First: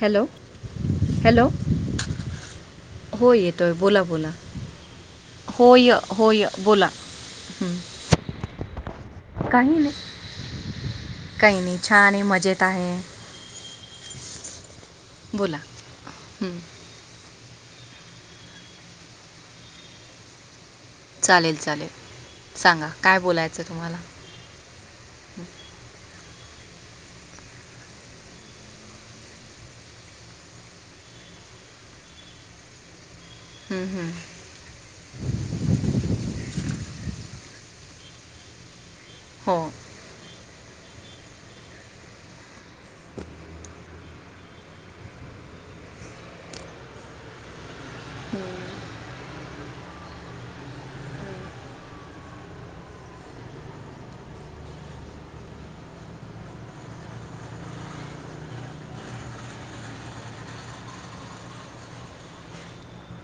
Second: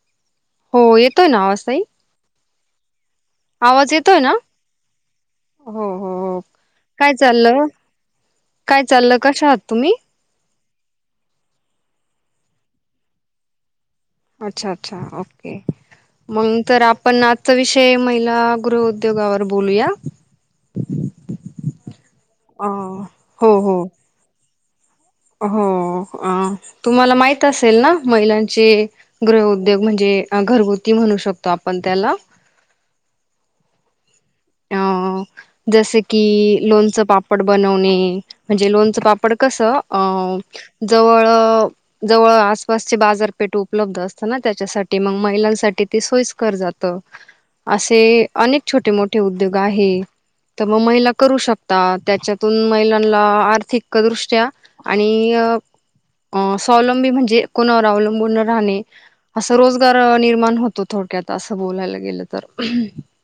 Hello हो, येतोय hello ना आवाज ताई? हो येतोय, आवाज बोला येतोय बोला. ना हो होय हो हो होय, बोला काय चाललं काय चाललं, कशा आहात काही नाही तुम्ही? काही नाही. छान आहे. मजेत आहे. अच्छा! अच्छा! ओके. बोला हं. मग तर आपण आ आजचा विषय महिला गृह उद्योगावर बोलूया. चालेल चालेल. सांगा. काय हो बोलायचं हो तुम्हाला? हो. तुम्हाला माहित असेल ना महिलांचे गृह उद्योग म्हणजे घरगुती म्हणू शकतो आपण त्याला. हम्म अ हम्म. जसे की लोणचं पापड बनवणे म्हणजे लोणचं पापड हो कसं अ जवळ जवळ आसपासची बाजारपेठ उपलब्ध असत ना, त्याच्यासाठी मग महिलांसाठी ते सोईस्कर जात. असे अनेक छोटे मोठे उद्योग आहे. त्यामुळे महिला करू शकतात. त्याच्यातून महिलांना आर्थिकदृष्ट्या आणि स्वावलंबी म्हणजे कोणावर अवलंबून राहणे असं रोजगार निर्माण होतो थोडक्यात असं बोलायला गेलं तर.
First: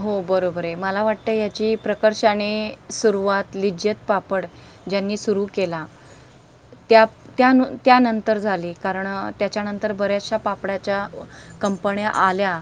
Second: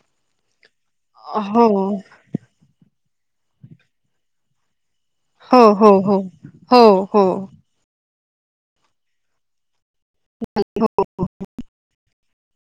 हो बरोबर आहे. मला वाटतं याची हो प्रकष ज्यांनी सुरुवात लिज्जत पापड ज्यांनी सुरू सुरू हो केला. हो हो हो त्या- हो त्या-त्यानंतर झाले. कारण त्याच्यानंतर बऱ्या पापड्याच्या हो कंपन्या आल्या,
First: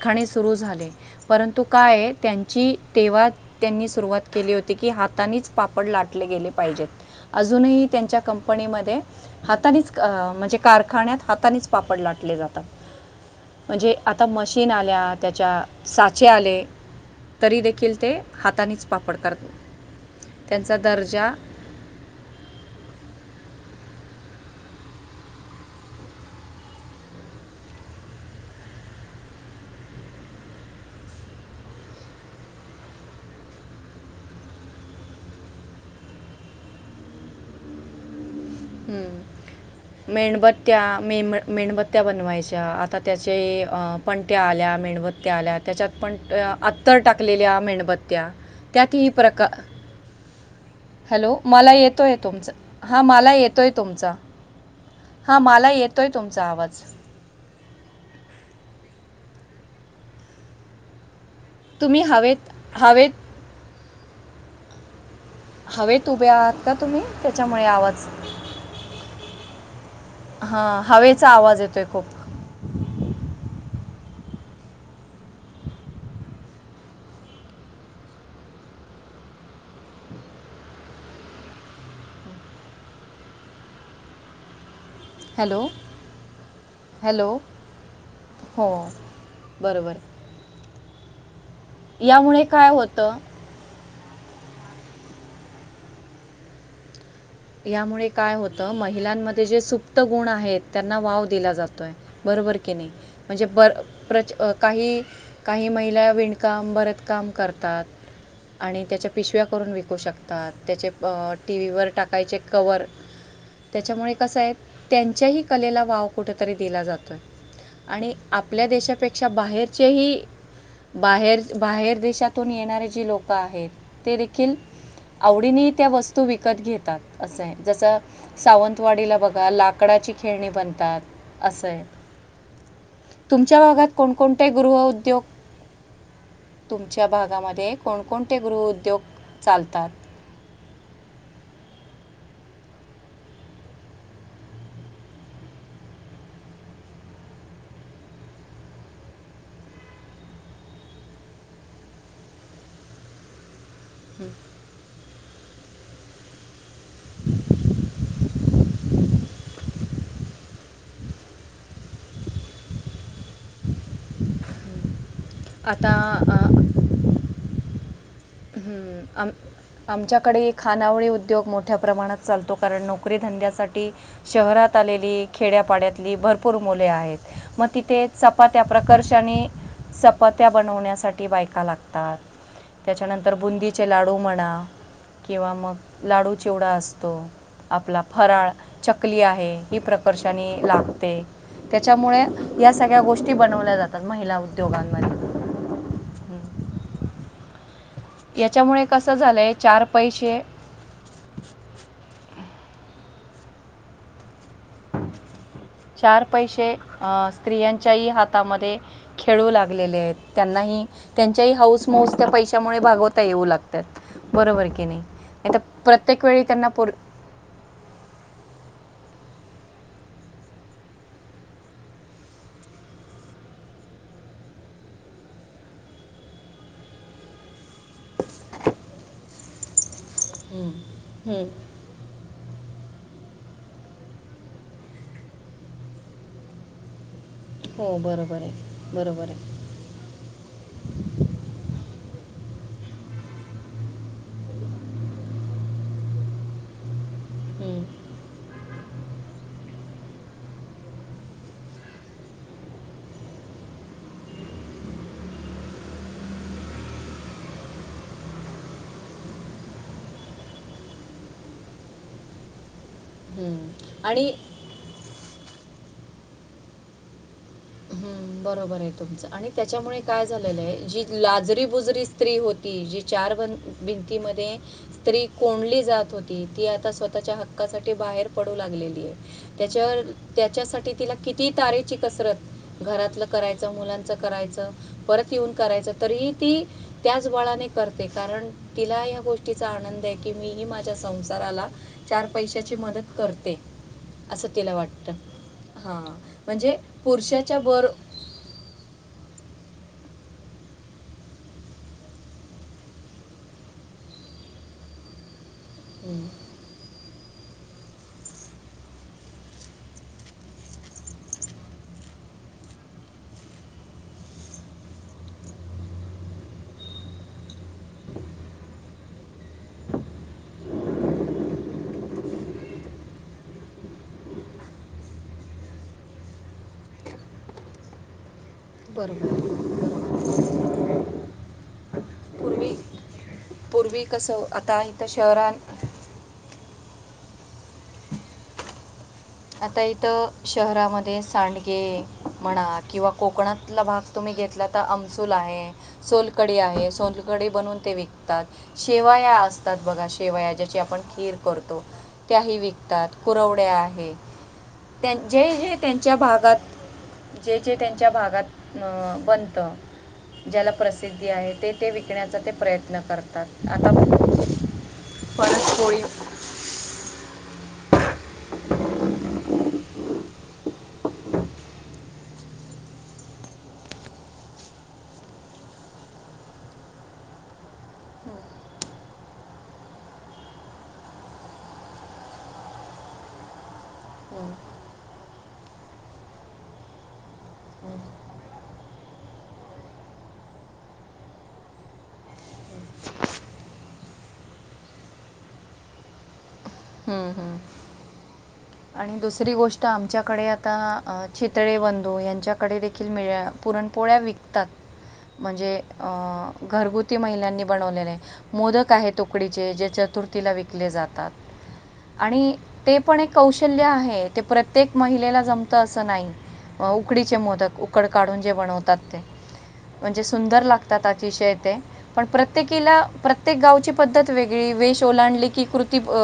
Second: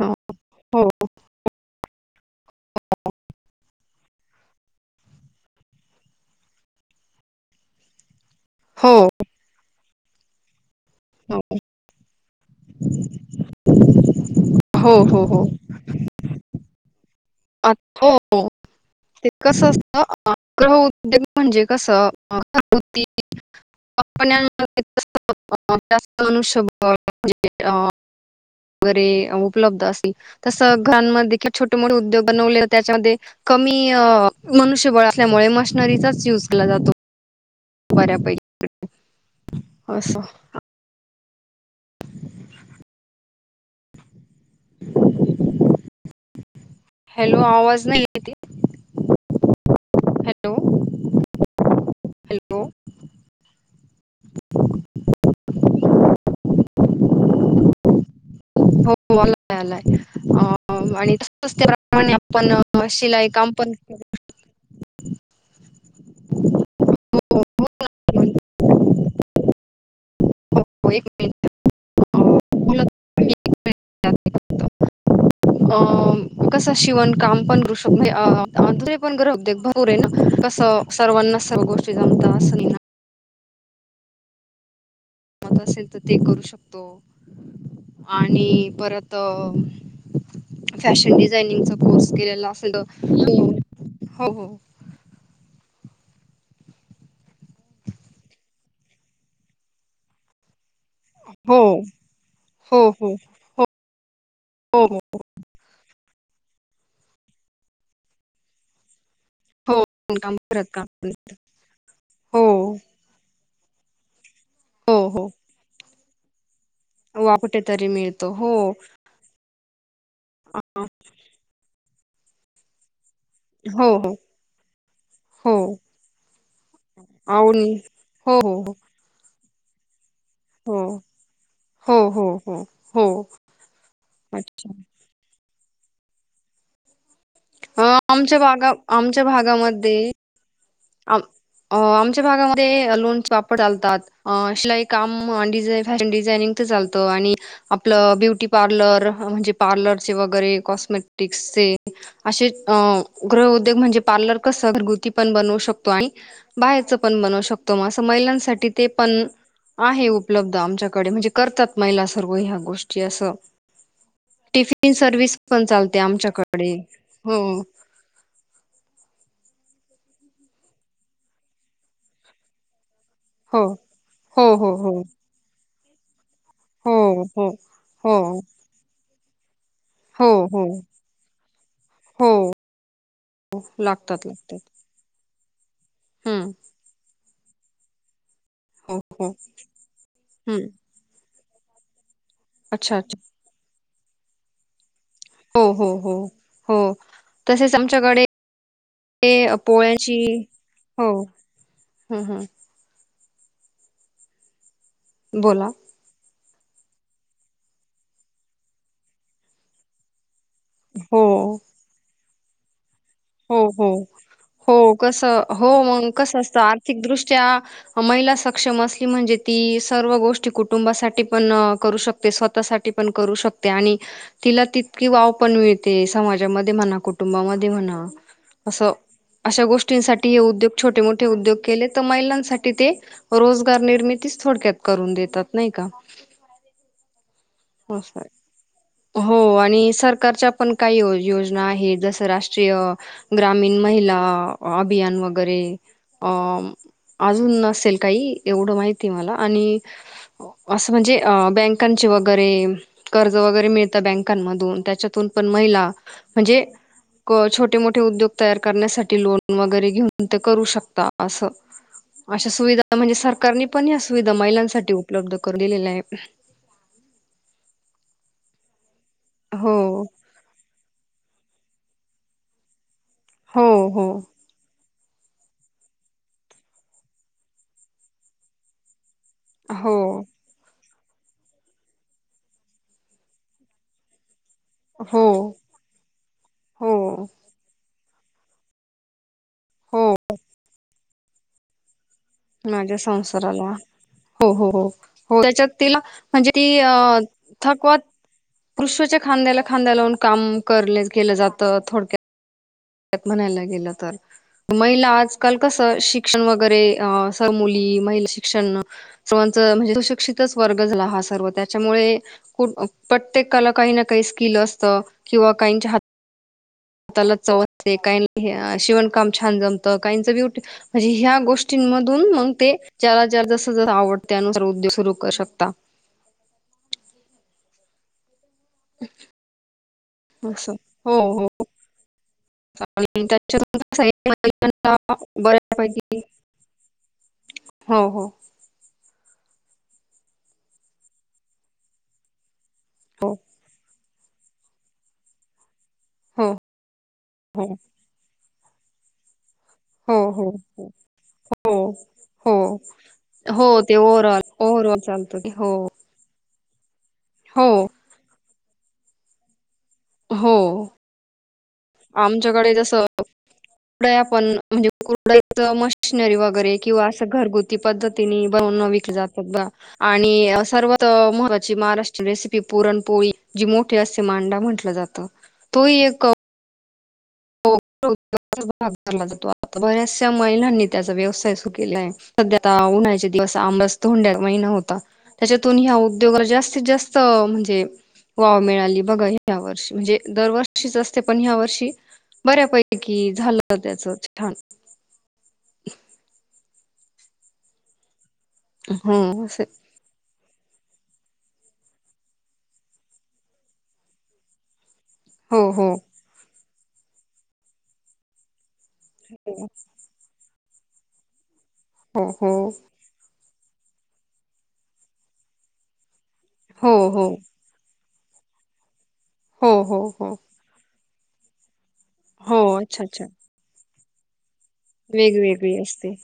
हो सुरू झाले. परंतु काय आहे, त्यांची तेव्हा त्यांनी सुरुवात केली होती की हातानीच पापड लाटले गेले पाहिजेत. अजूनही त्यांच्या क कंपनीमध्ये हो हातानीच म्हणजे कारख्यात हातानीच पापड लाटले जातात. म्हणजे आता मशीन हो आल्या. हो हो त्याच्या साचे आले. तरी आ देखील हो. ते हातानेच पापड ते करतात कसं असतं त्यांचा [unintelligible] दर्जा उद्योग [unintelligible] कसं [unintelligible] [unintelligible] वगैरे उपलब्ध अस. तस घाणमध्ये देखील छोटे मोठे उद्योग बनवल्या त्याच्यामध्ये कमी मनुष्यबळ असल्यामुळे मशनरीचाच युज केला जातो. बऱ्यापैकी. हम. असं मेणबत्त्या मे- मेणबत्त्या बनवायच्या आता त्या जे पणत्या आल्या. मेणबत्त्या आल्या. त्याच्यात पण आ तेल हॅलो टाकलेल्या आवाज नाही मेणबत्त्या येते त्यातही प्रका हॅलो हॅलो. मला येतोय तुमचा. हॅलो हा मला येतोय तुमचा. हा मला येतोय तुमचा आवाज. हो. आलाय आलाय. आ तुम्ही त्याप्रमाणे हवेत आपण हवेत शिलाई काम पण हवेत उभे आहात का तुम्ही? हो हो त्याच्यामुळे आवाज. ना. हो, हा. हो, एक हवेचा मिनिट आवाज येतोय खूप. [unintelligible] [inaudible] [inaudible] कसं शिवण काम पण करू शकतो. [unintelligible] सर्वांनाच सर्व गोष्टी जमता अस नाही. हॅलो जमत असेल तर ते करू शकतो. हॅलो आणि हो परत बरोबर फॅशन डिझाइनिंगचा कोर्स यामुळे केलेला काय असेल तर होतं हो, हो. यामुळे काय होतं, महिलांमध्ये जे सुप्त गुण आहेत- त्यांना वाव दिला हो हो जातोय, बरोबर की नाही, हो हो म्हणजे बर- प्रच- हो हो काही- काही महिला विणकाम, भरतकाम करतात आणि त्याच्या- पिशव्या करून विकू हो काम शकतात, करत त्याचे काम टीव्हीवर टाकायचे हो कवर- त्याच्यामुळे कस आहे, हो हो त्यांच्याही कलेला वाव कुठेतरी दिला जातो. वा कुठेतरी आणि मिळतो हो आपल्या देशापे- क्षा बाहेरचेही हो बाहेर, बाहेर देशातून येणारे जे लोक- आहेत, हो ते देखील हो आवडीने त्या वस्तू विकत घेतात. असं आहे, आवनी जस हो सावंतवाडीला बघा लाकडाची- खेळणी हो बनतात, असाय. हो हो हो हो हो तुमच्या भागात कोणकोणते अच्छा गृहउद्योग- तुमच्या भागामध्ये अ, कोणकोणते आमच्या भागा गृहउद्योग आमच्या चालतात? भागामध्ये आम- आमच्या भागामध्ये लोणचे, पापड चालतात. अ शिलाई काम, डिझा, फॅशन डिझायनिंगच चालतं आणि- आपलं ब्युटी पार्लर, म्हणजे पार्लरचे वगैरे कॉस्मेटिक्सचे. असे अ, गृह उद्योग म्हणजे पार्लर कसं घरगुती पण बनवू शक- [unintelligible] पण, बाहेरच पण बनवू शकतो, मगं महिलांसाठी ते पण- आहे उपलब्ध आमच्याकडे, म्हणजे करतात महिला सर्व ह्या गोष्टी असं. टिफिन सर्विस पण चालते आता आमच्याकडे, हो. हम्म, आम- आमच्याकडे ही खानावळी उद्योग मोठ्या प्रमाणात- चालतो, कारण नोकरी हो धंद्यासाठी हो हो शहरात हो आलेली, खेड्यापाड्यातली, भर- पुर मुले हो आहेत, मग तिथे हो चपात्या प्रकर्षने- हो चपात्या हो बनवण्यासाठी बायका लागतात. हो त्याच्यानंतर बुंदीचे लाडू लागतात म्हणा लागतात. किंवा मग लाडू हम्म चिवडा असतो. आपला फराळ, हो चकली हो आहे, ही प्रकर्षाने हम्म लागते, त्याच्यामुळे- या अच्छा सगळ्या अच्छा गोष्टी बनवल्या जातात, महिला उद्योगांमध्ये. हो, हो, हो, हं. हो. तसेच आमच्याकडे याच्यामुळे कसं झालंय [inaudible] चार पैसे पोळ्याची- हो, हं, हं. बोला. चार पैसे अ.. स्त्रियांच्याही हातामध्ये खेळू लागलेले आहेत, त्यांनाही- हो त्यांच्या ही हाऊस, मऊस त्या पैशमुळे भागवत- येऊ हो हो लागतात बरोबर की हो नाही, कसं नाही तर प्रत्येक वेळी त्यांना- च्या, महिला सक्षम असली म्हणजे ती सर्व गोष्टी कुटुंबासाठी पण करू शकत- ते स्वतःसाठी पण करू शकते आणि- तिला तितकी वाव पण मिळते, समाजामध्ये म्हणा, कुटुंबामध्ये म्हणा. असं, अशा गोष्टींसाठी हे हम्म. उद्योग छोटे-मोठे हम्म. उद्योग केलेत‌. तर महिलांसाठी ते, रोजगार निर्मिती थोडक्यात करून देतात नाही का? हो बरोबर आहे [unintelligible] बरोबर हो आहे आणि सर- कारच्या पण काही यो, योजना आहेत, जसं राष्ट्रीय- ग्रामीण महिला, अभियान वगैरे, अं.. - अजून हम्म. नसेल काही, एवढं माहितेय मला आणि- असं म्हणजे अ बँकांची वैग- रे, कर्ज वगैरे मिळत बँकमधून त्याच्यातून पण महिला म्हणजे- क, छोटे मोठे उद्योग तयार करण्यासाठी लोन वगैरे, घेऊन ते करू शकता असं. अशा सुविधा म्हणजे सरकारने हम्म. पण या आणि सुविधा महिलांसाठी उपलब्ध करून दिलेल्या आहेत. हम्म बरोबर आहे तुमचं, आणि त्याच्यामुळे हो काय झालेलं आहे जी लाजरी बुजरी स्त्री होती, जी चार बंद हो हो भिंतीमध्ये स्त्री कोंडली जात होती, ती आता स्वतःच्या हक्कासाठी बाहेर पडू लागलेली आहे. हो त्याच्यावर, त्याच्यासाठी तिला किती तारेची कसरत. घरातल करायच, मुलांच करायचं, हो परत येऊन करायचं. तरीही ती, हो त्याच बळाने करते कारण तिला या गोष्टीचा हो आनंद आहे की, मी ही माझ च्या संसाराला. चार पैशाची माझ्या मदत करते, संसाराला. असं हो हो तिला हो वाटतं. हो, त्याच्यात तिला, हां, म्हणजे ती अ. पुरुषाच्या बर थकवा, पुरुषाच्या खांद्याला, खांद्या लावून काम कर, केलं जातं थोडक्यात. त्यात म्हणायला गेल तर, महिला आजकाल कस शिक्षण वगैरे अ, सर्व मुली, महिला शिक्षण सर्वांच म्हणजे सुशिक्षितच वर्ग झाला हा सर्व त्याच्यामुळे प्रत्येकाला काही ना काही स्किल असत, किंवा काहीच्या हात हाताला चव असते, काहींना ह्या शिवणकाम छान जमतं, काहीचं ब्युटी म्हणजे ह्या गोष्टींमधून मंग ते ज्याला ज जसं ज, आवडत त्यानुसार उद्योग सुरू करू शकता. बरोबर हो हो. पूर्वी पूर्वी कसं आता इथं [unintelligible] [unintelligible] शहरा बऱ्यापैकी हो हो. आता इथं शहरामध्ये सांडगे म्हणा किंवा हो कोकणातला भाग तुम्ही घेतला तर अमसूल आहे हो सोलकडी आहे सोलकडी हो बनवून ते विकतात. शेवया अस तात बघा हो शेवया ज्याची आपण खीर हो हो करतो त्याही हो विकतात कुरवड्या ते आहेत. हो ओव्हरऑल [unintelligible] त्यांचै ते हे, हो हे त्यां च्या भागात, जे हो जे त्यांच्या भागात अं बनत. हो ज्याला प्रसिद्धी आहे ते. ते विकण्याचा ते आमच्याकडे प्रयत्न जसं करतात [unintelligible] आता पण म्हणजे कुरडईच परत पोळी मशनरी वगैरे. किंवा असं घरगुती पद्धतीनी बनवून न विकले जातात बा. आणि सर्वात महत्त्वाची महाराष्ट्रीय रेसिपी पुरणपोळी जी मोठी. मोठे असते मांडा म्हटलं जात तो एक [inaudible] भाग भरला जातो आता बऱ्याचशा महिलांनी त्याचा व्यवसाय सुरू केला आहे. सध्या आता उन्हाळ्याचे दिवस आंबरस धोंड्याचा हो महिना होता. त्याच्यातून ह्या उद्योगाला जास्तीत जास्त म्हणजे वाव मिळाली बघा ह्या वर्षी म्हणजे दरवर्षीच असते पण ह्या वर्षी. बऱ्यापैकी झालं त्याच छान. हम्म हम्म हो आणि दुसरी असे गोष्ट आमच्याकडे आता चितळे बंधू यांच्याकडे देखील मिळ्या पुरणपोळ्या विकतात. हो म्हणजे हो घरगुती महिलांनी बनवलेले मोदक आहेत. हो उकडीचे जे चतुर्थीला विकले जातात. हो हो आणि ते पण एक कौशल्य आहे ते प्रत्येक महिलेला जमतं असं नाही. हो उकडीचे मोदक उकड काढून जे बनवतात ते हो हो म्हणजे हो सुंदर लाग तात अतिशय ते पण हो प्रत्येकिला अच्छा अच्छा प्रत्येक गावची पद्त वेगळी चोलांली की कृती अ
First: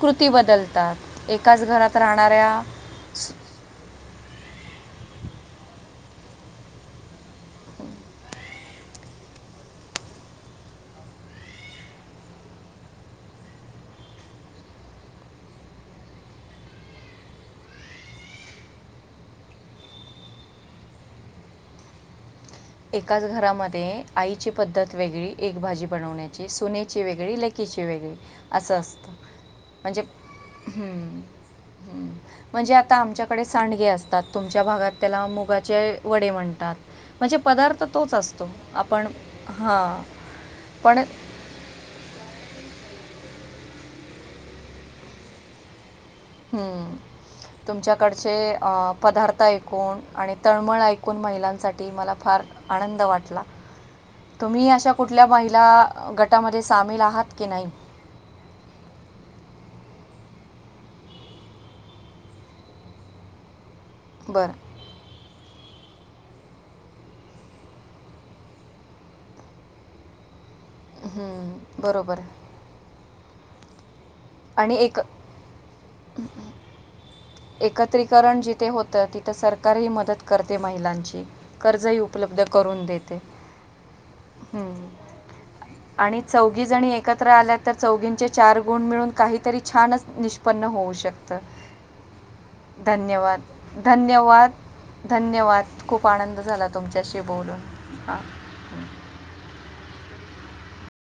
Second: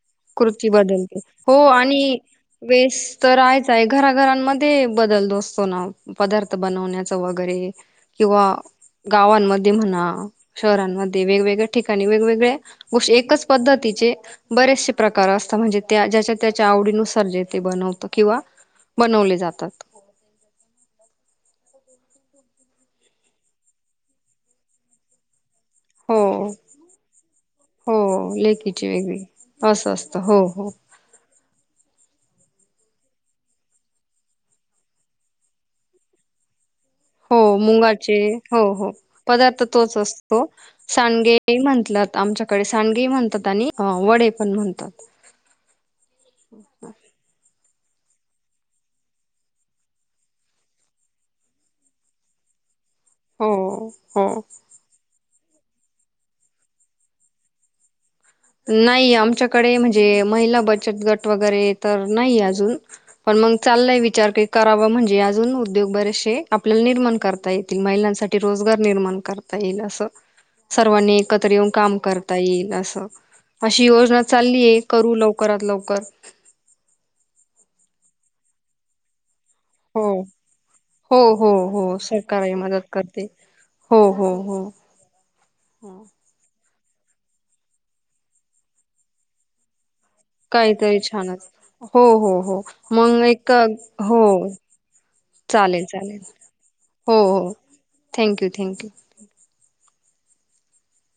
कृती कृर्ती बदलते. बदलतात हो एकाच घरात आणि राहणाऱ्या वेस सु- तर आहेतआहे. घराघरांमध्ये बदलतो असतो ना पदार्थ बनवण्याच वगैरे हे. किंवा गावांमध्ये म्हणा. शहरांमध्ये वेगवेगळ्या ठिकाणी वेगवेगळ्या गोष्टी एकच पद्धतीचे बरेचसे प्रकार असतात म्हणजे त्या ज्याच्या त्याच्या आवडीनुसार जे ते बनवत किंवा बनवले जातात. एकाच घरामध्ये आईची पद्धत वेगळी एक भाजी हो बनवण्याची सुनेची वेगळी लेकीची हो वेगळी असं लेकीची असतं. वेगळी असं म्हणजे असत हो हो. हम्म, हम्म. म्हणजे आता आमच्याकडे सांडगे असतात तुमच्या भागात त्याला मुगाचे वडे म्हणतात. हो. म्हणजे पदार्थ तोच मुंगाचे असतो हो हो आपण पदार्थ तोच हां असतो. पण सांडगे ते म्हणटलात आमच्याकडे सांडगे ही म्हणतात आणि वडे पण म्हणतात. हम्म. तुमच्याकडचे अ पदार्थ ऐकून आणि तळमळ ऐकून महिलांसाठी मला फार आनंद वाट का. हो हो. तुम्ही अशा कुठल्या महिला गटामध्ये सामील आहात की नाही? नाही. आमच्याकडे म्हणजे महिला बचत गट वगैरे तर नाही अजून. पण मग चाललाय विचार क बरं करावा म्हणजे अजून. उद्योग बरेचसे. आपल्याला निर्माण करता येतील. महिलांसाठी रोजगार निर्माण करता येईल असं. सर्वांनी एकत्र हं, येऊन काम बरोबर करता येईल असं. अशी योजना आणि चाललीय एक करू लवकरात लवकर. एकत्रीकरण जिथे होतं तिथे सरकारही हो मदत करते हो महिलांची. हो हो कर्जही उपलब्ध सरकारही मदत करून देते. करते. हम्म. हम. चौघी जणी एकत्र आल्यात तर चौघींचे चार गुण मिळून काहीतरी छानच उत्पन्न होऊ काहीतरी शकत. छानच हो हो हो मग धन्यवाद! एक हो धन्यवाद! धन्यवाद! चालेल खूप चालेल आनंद झाला तुमच्याशी बोलून. हा. Thank you thank you.